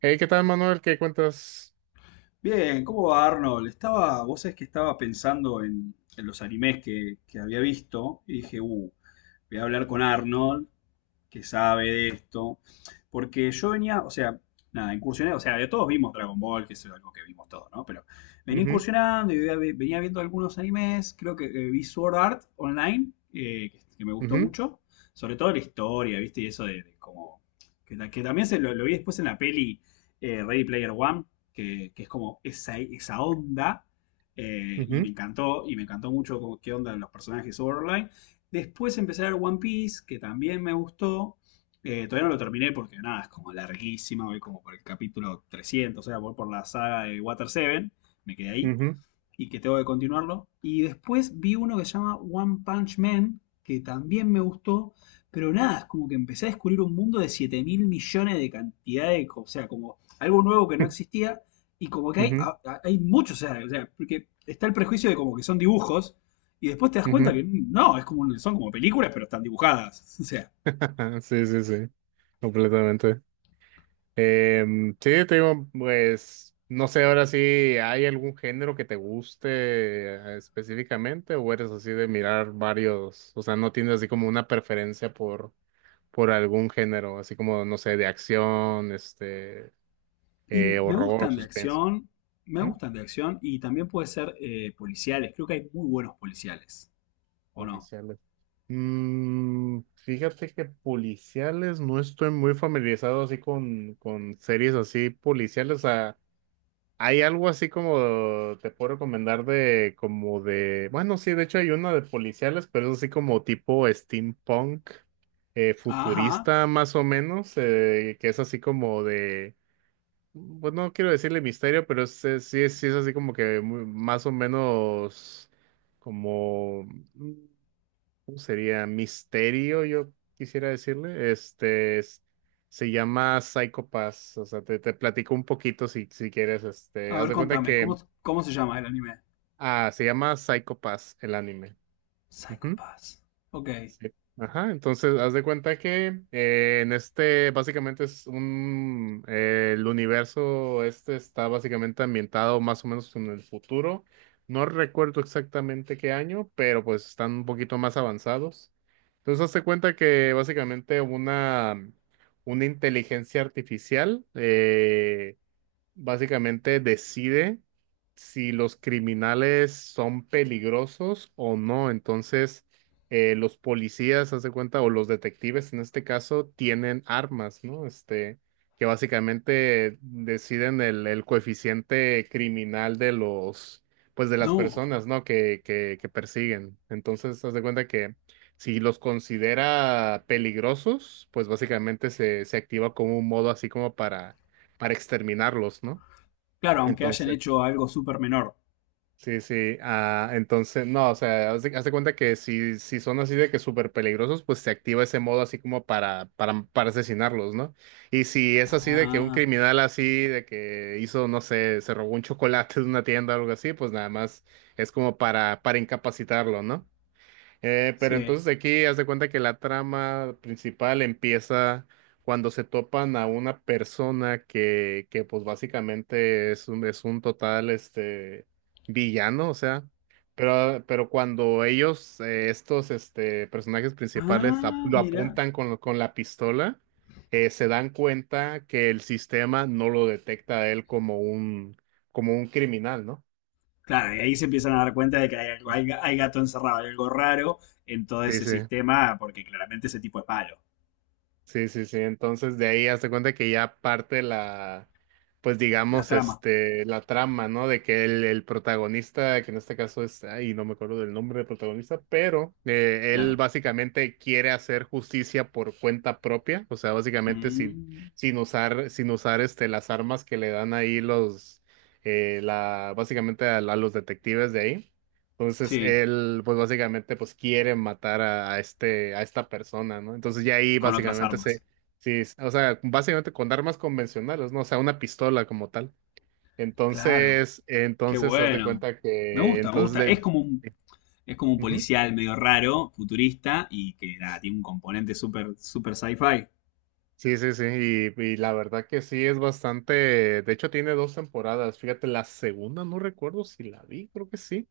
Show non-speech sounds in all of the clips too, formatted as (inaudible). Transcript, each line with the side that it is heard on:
right: Hey, ¿qué tal, Manuel? ¿Qué cuentas?
left: Bien, ¿cómo va Arnold? Estaba, vos sabés que estaba pensando en los animes que había visto y dije, voy a hablar con Arnold que sabe de esto. Porque yo venía, o sea, nada, incursioné, o sea, ya todos vimos Dragon Ball, que es algo que vimos todos, ¿no? Pero venía
right: Ujú,
left: incursionando y venía viendo algunos animes, creo que vi Sword Art Online, que me gustó
right: ujú,
left: mucho, sobre todo la historia, ¿viste? Y eso de como, que también se lo vi después en la peli Ready Player One, que es como esa onda,
right: ujú,
left: y me encantó mucho como qué onda los personajes de Sword Art Online. Después empecé a ver One Piece, que también me gustó. Todavía no lo terminé porque nada, es como larguísima, voy como por el capítulo 300, o sea, voy por la saga de Water Seven, me quedé ahí
right: ujú,
left: y que tengo que continuarlo. Y después vi uno que se llama One Punch Man, que también me gustó, pero nada, es como que empecé a descubrir un mundo de 7.000 millones de cantidad de, o sea, como algo nuevo que no existía, y como que
right: (laughs)
left: hay,
right: ujú,
left: hay muchos, o sea, porque está el prejuicio de como que son dibujos, y después te das cuenta
right: ujú.
left: que no, es como, son como películas, pero están dibujadas, o sea,
right: (laughs) Sí, sí, sí, completamente. Sí, te digo, pues, no sé ahora si hay algún género que te guste específicamente o eres así de mirar varios, o sea, no tienes así como una preferencia por algún género, así como, no sé, de acción,
left: y me
right: horror,
left: gustan de
right: suspenso.
left: acción, me gustan de acción, y también puede ser policiales, creo que hay muy buenos policiales, ¿o no?
right: Policiales. Mm, fíjate que policiales no estoy muy familiarizado así con series así policiales. O sea, hay algo así como te puedo recomendar de como de, bueno, sí, de hecho hay una de policiales, pero es así como tipo steampunk,
left: Ajá,
right: futurista más o menos, que es así como de, pues no quiero decirle misterio, pero sí es así como que más o menos como... Sería misterio, yo quisiera decirle. Se llama Psycho Pass. O sea, te platico un poquito si quieres. Este,
left: a
right: haz
left: ver,
right: de cuenta
left: contame, ¿cómo,
right: que
left: cómo se llama el anime?
right: ah, se llama Psycho Pass el anime.
left: Psycho Pass. Ok.
right: Sí. Ajá, entonces haz de cuenta que en este básicamente es un el universo este está básicamente ambientado más o menos en el futuro. No recuerdo exactamente qué año, pero pues están un poquito más avanzados. Entonces haz de cuenta que básicamente una inteligencia artificial básicamente decide si los criminales son peligrosos o no. Entonces, los policías, haz de cuenta, o los detectives en este caso, tienen armas, ¿no? Este, que básicamente deciden el coeficiente criminal de los, pues de las
left: No.
right: personas, ¿no? Que persiguen. Entonces, haz de cuenta que si los considera peligrosos, pues básicamente se activa como un modo así como para exterminarlos, ¿no?
left: Claro, aunque hayan
right: Entonces,
left: hecho algo súper menor.
right: sí, sí, ah, entonces, no, o sea, haz de cuenta que si son así de que súper peligrosos, pues se activa ese modo así como para asesinarlos, ¿no? Y si es así de que un
left: Ah,
right: criminal así, de que hizo, no sé, se robó un chocolate de una tienda o algo así, pues nada más es como para incapacitarlo, ¿no? Pero
left: sí.
right: entonces aquí haz de cuenta que la trama principal empieza cuando se topan a una persona que pues básicamente es un total este villano, o sea, pero cuando ellos, estos este, personajes principales
left: Ah,
right: lo
left: mira.
right: apuntan con la pistola, se dan cuenta que el sistema no lo detecta a él como un criminal, ¿no?
left: Claro, y ahí se empiezan a dar cuenta de que hay gato encerrado, hay algo raro en todo
right: Sí,
left: ese
right: sí.
left: sistema, porque claramente ese tipo es malo.
right: Sí, sí, sí. Entonces de ahí hazte cuenta que ya parte la, pues
left: La
right: digamos,
left: trama,
right: este, la trama, ¿no? De que el protagonista, que en este caso es, ay, no me acuerdo del nombre del protagonista, pero él
left: claro.
right: básicamente quiere hacer justicia por cuenta propia, o sea, básicamente sin,
left: Mm,
right: sin usar este, las armas que le dan ahí los, la, básicamente a los detectives de ahí. Entonces
left: sí,
right: él, pues básicamente, pues quiere matar a este, a esta persona, ¿no? Entonces ya ahí
left: con otras
right: básicamente se,
left: armas.
right: sí, es- o sea, básicamente con armas convencionales, ¿no? O sea, una pistola como tal.
left: Claro.
right: Entonces,
left: Qué
right: entonces haz de
left: bueno.
right: cuenta
left: Me
right: que,
left: gusta, me
right: entonces,
left: gusta. Es
right: de,
left: como un Es como un policial medio raro, futurista, y que nada, tiene un componente súper super sci-fi.
right: sí, sí, sí, y la verdad que sí es bastante, de hecho tiene dos temporadas, fíjate, la segunda no recuerdo si la vi, creo que sí.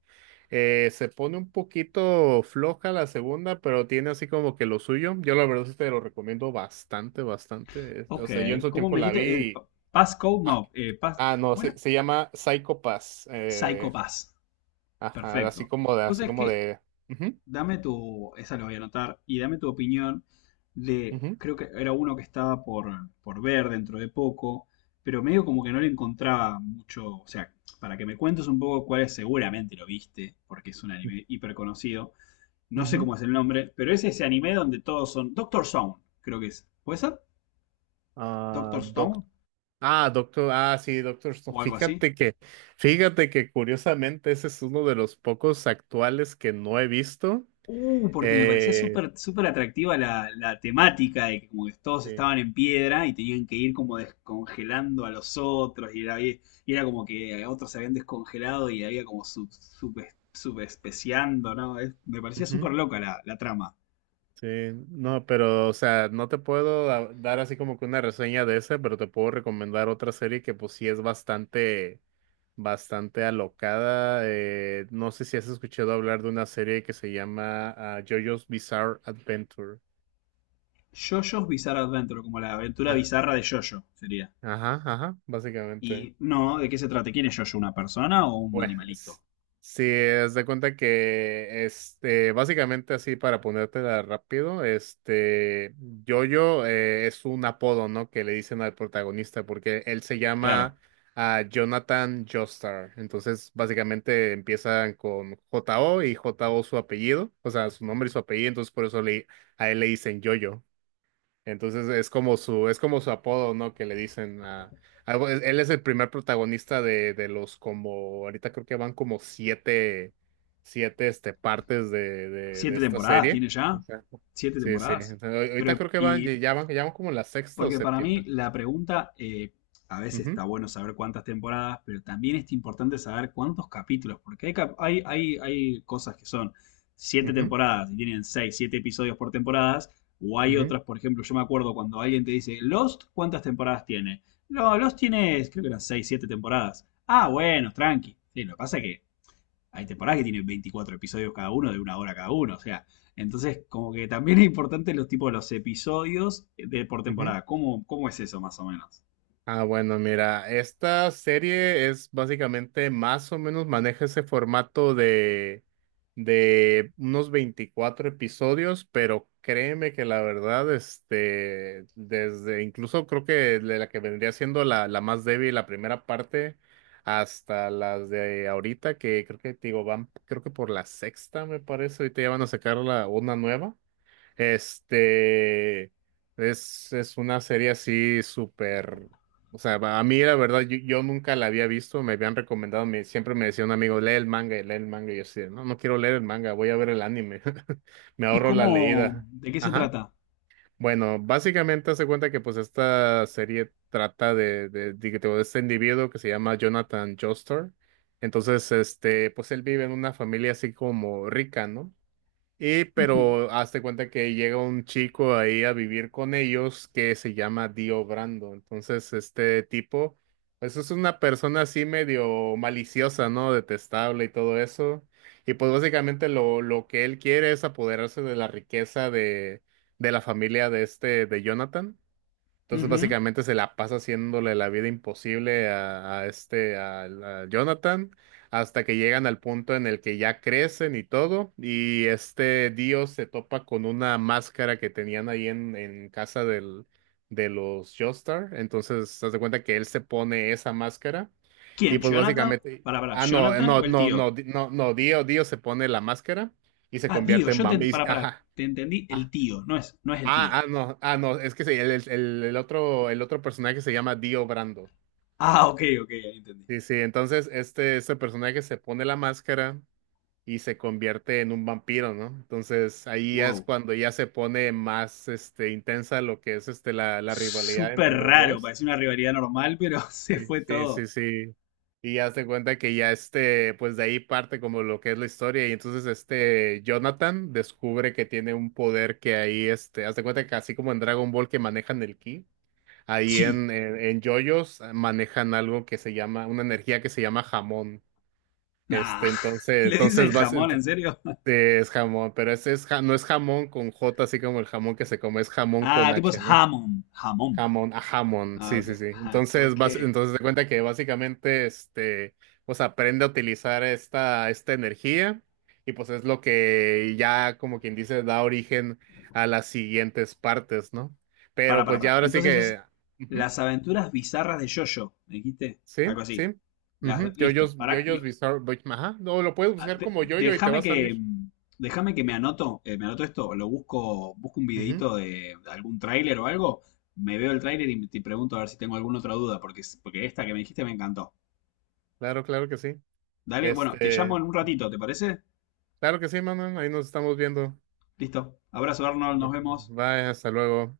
right: Se pone un poquito floja la segunda, pero tiene así como que lo suyo, yo la verdad sí te lo recomiendo bastante, bastante. Es- o
left: Ok,
right: sea, yo en su
left: ¿cómo
right: tiempo
left: me
right: la vi
left: dijiste?
right: y,
left: Passcode,
right: ah,
left: no,
right: no,
left: ¿cómo era?
right: se llama Psycho Pass,
left: Psycho Pass.
right: ajá,
left: Perfecto. Vos
right: así
left: sabés
right: como
left: que,
right: de,
left: dame tu, esa lo voy a anotar, y dame tu opinión de,
right: ujú,
left: creo que era uno que estaba por ver dentro de poco, pero medio como que no le encontraba mucho, o sea, para que me cuentes un poco cuál es, seguramente lo viste, porque es un anime hiper conocido. No
right: ujú,
left: sé
right: ujú.
left: cómo es el nombre, pero es ese anime donde todos son. Doctor Stone, creo que es. ¿Puede ser? ¿Doctor
right: Ah,
left: Stone?
right: Ah, Doctor, ah, sí, Doctor Stone.
left: O algo así.
right: Fíjate que curiosamente ese es uno de los pocos actuales que no he visto.
left: Porque me parecía
right: Eh,
left: súper súper atractiva la temática de que como que todos
right: sí,
left: estaban en piedra y tenían que ir como descongelando a los otros y era como que otros se habían descongelado y había como subespeciando, ¿no? Me parecía súper
right: ujú,
left: loca la trama.
right: sí, no, pero, o sea, no te puedo dar así como que una reseña de ese, pero te puedo recomendar otra serie que pues sí es bastante, bastante alocada. No sé si has escuchado hablar de una serie que se llama ah, JoJo's Bizarre Adventure.
left: JoJo's Bizarre Adventure, como la aventura
right: Ah,
left: bizarra de JoJo sería.
right: ajá, ajá, básicamente.
left: Y no, ¿de qué se trata? ¿Quién es Jojo? ¿Una persona o un
right: Bueno,
left: animalito?
right: es- si es de cuenta que este, básicamente así para ponértela rápido, este, Jojo es un apodo, ¿no? Que le dicen al protagonista porque él se
left: Claro.
right: llama ah, Jonathan Joestar. Entonces, básicamente empiezan con J O y J O su apellido, o sea, su nombre y su apellido, entonces por eso le, a él le dicen Jojo. Entonces es como es como su apodo, ¿no? Que le dicen pues, él es el primer protagonista de los como, ahorita creo que van como siete, siete este, partes de
left: ¿Siete
right: esta
left: temporadas
right: serie.
left: tiene ya?
right: Exacto.
left: ¿Siete
right: Sí, sí.
left: temporadas?
right: Entonces, ahorita
left: Pero,
right: creo que van,
left: y
right: ya van como la sexta o
left: Porque para mí
right: séptima.
left: la pregunta, a veces está
right: Ujú,
left: bueno saber cuántas temporadas, pero también es importante saber cuántos capítulos, porque hay, cap- hay cosas que son siete
right: ujú,
left: temporadas y tienen seis, siete episodios por temporadas, o hay
right: ujú,
left: otras, por ejemplo, yo me acuerdo cuando alguien te dice, Lost, ¿cuántas temporadas tiene? No, Lost tiene, creo que eran seis, siete temporadas. Ah, bueno, tranqui. Sí, lo que pasa es que hay temporadas que tienen 24 episodios cada uno, de una hora cada uno. O sea, entonces como que también es importante los tipos, de los episodios de, por
right: ujú.
left: temporada. ¿Cómo es eso más o menos?
right: Ah, bueno, mira, esta serie es básicamente más o menos maneja ese formato de unos 24 episodios, pero créeme que la verdad, este, desde incluso creo que de la que vendría siendo la, la más débil, la primera parte, hasta las de ahorita, que creo que, te digo, van, creo que por la sexta, me parece, ahorita ya van a sacar la, una nueva. Este es una serie así súper. O sea, a mí la verdad, yo nunca la había visto, me habían recomendado, me, siempre me decía un amigo, lee el manga, y lee el manga, y yo decía, no, no quiero leer el manga, voy a ver el anime, (laughs) me
left: ¿Y
right: ahorro la
left: cómo,
right: leída.
left: de qué se
right: Ajá.
left: trata?
right: Bueno, básicamente hace cuenta que pues esta serie trata de este individuo que se llama Jonathan Joestar. Entonces, este, pues él vive en una familia así como rica, ¿no? Y
left: Ujú,
right: pero hazte cuenta que llega un chico ahí a vivir con ellos que se llama Dio Brando. Entonces, este tipo, pues es una persona así medio maliciosa, ¿no? Detestable y todo eso. Y pues básicamente lo que él quiere es apoderarse de la riqueza de la familia de este, de Jonathan. Entonces
left: ujú.
right: básicamente se la pasa haciéndole la vida imposible a este, Jonathan, hasta que llegan al punto en el que ya crecen y todo, y este Dio se topa con una máscara que tenían ahí en casa del, de los Joestar, entonces se de cuenta que él se pone esa máscara, y
left: ¿Quién?
right: pues
left: ¿Jonathan?
right: básicamente,
left: Para,
right: ah, no,
left: ¿Jonathan o el tío?
right: Dio, Dio se pone la máscara y se
left: Ah, tío.
right: convierte en
left: Yo te,
right: vampiro,
left: para,
right: ajá.
left: te entendí, el tío, no es el tío.
right: No, ah, no, es que sí, el otro personaje se llama Dio Brando.
left: Ah, ok, ok, ahí entendí.
right: Sí, sí, entonces este personaje se pone la máscara y se convierte en un vampiro, ¿no? Entonces ahí ya es
left: Wow.
right: cuando ya se pone más este, intensa lo que es este, la rivalidad
left: Súper
right: entre los
left: raro,
right: dos.
left: parecía una rivalidad normal, pero (laughs) se
right: Sí,
left: fue
right: sí,
left: todo.
right: sí, sí. Y ya se cuenta que ya este, pues de ahí parte como lo que es la historia. Y entonces este Jonathan descubre que tiene un poder que ahí, este, haz de cuenta que así como en Dragon Ball que manejan el ki. Ahí
left: Sí.
right: en JoJo's manejan algo que se llama, una energía que se llama jamón.
left: Nah.
right: Este,
left: (laughs)
right: entonces,
left: ¿Le dicen
right: entonces vas,
left: jamón,
right: ento-
left: en serio?
right: es jamón, pero ese es, ja- no es jamón con J, así como el jamón que se come, es jamón
left: Ah,
right: con
left: tipo es
right: H, ¿no?
left: jamón. Jamón.
right: Jamón, a jamón,
left: Ah,
right: sí,
left: ok.
right: sí, sí.
left: Ja,
right: Entonces,
left: ok.
right: vas, entonces te cuenta que básicamente, este, pues aprende a utilizar esta, esta energía y pues es lo que ya, como quien dice, da origen a las siguientes partes, ¿no? Pero
left: Para,
right: pues ya
left: para.
right: ahora sí
left: Entonces es
right: que... Ujú.
left: las aventuras bizarras de Jojo, ¿me dijiste?
right: Sí,
left: Algo así.
right: sí. Ujú.
left: Listo.
right: Yoyos,
left: Para,
right: yoyos Bizarre Boy- Ajá. No, lo puedes buscar como yoyo y te va
left: déjame
right: a
left: que.
right: salir.
left: mm, Déjame que me anoto esto, lo busco, busco un
right: Ujú.
left: videito de algún tráiler o algo, me veo el tráiler y te pregunto a ver si tengo alguna otra duda, porque esta que me dijiste me encantó.
right: Claro, claro que sí.
left: Dale, bueno, te llamo
right: Este,
left: en un ratito, ¿te parece?
right: claro que sí, Manuel. Ahí nos estamos viendo.
left: Listo. Abrazo, Arnold, nos vemos.
right: Bye, hasta luego.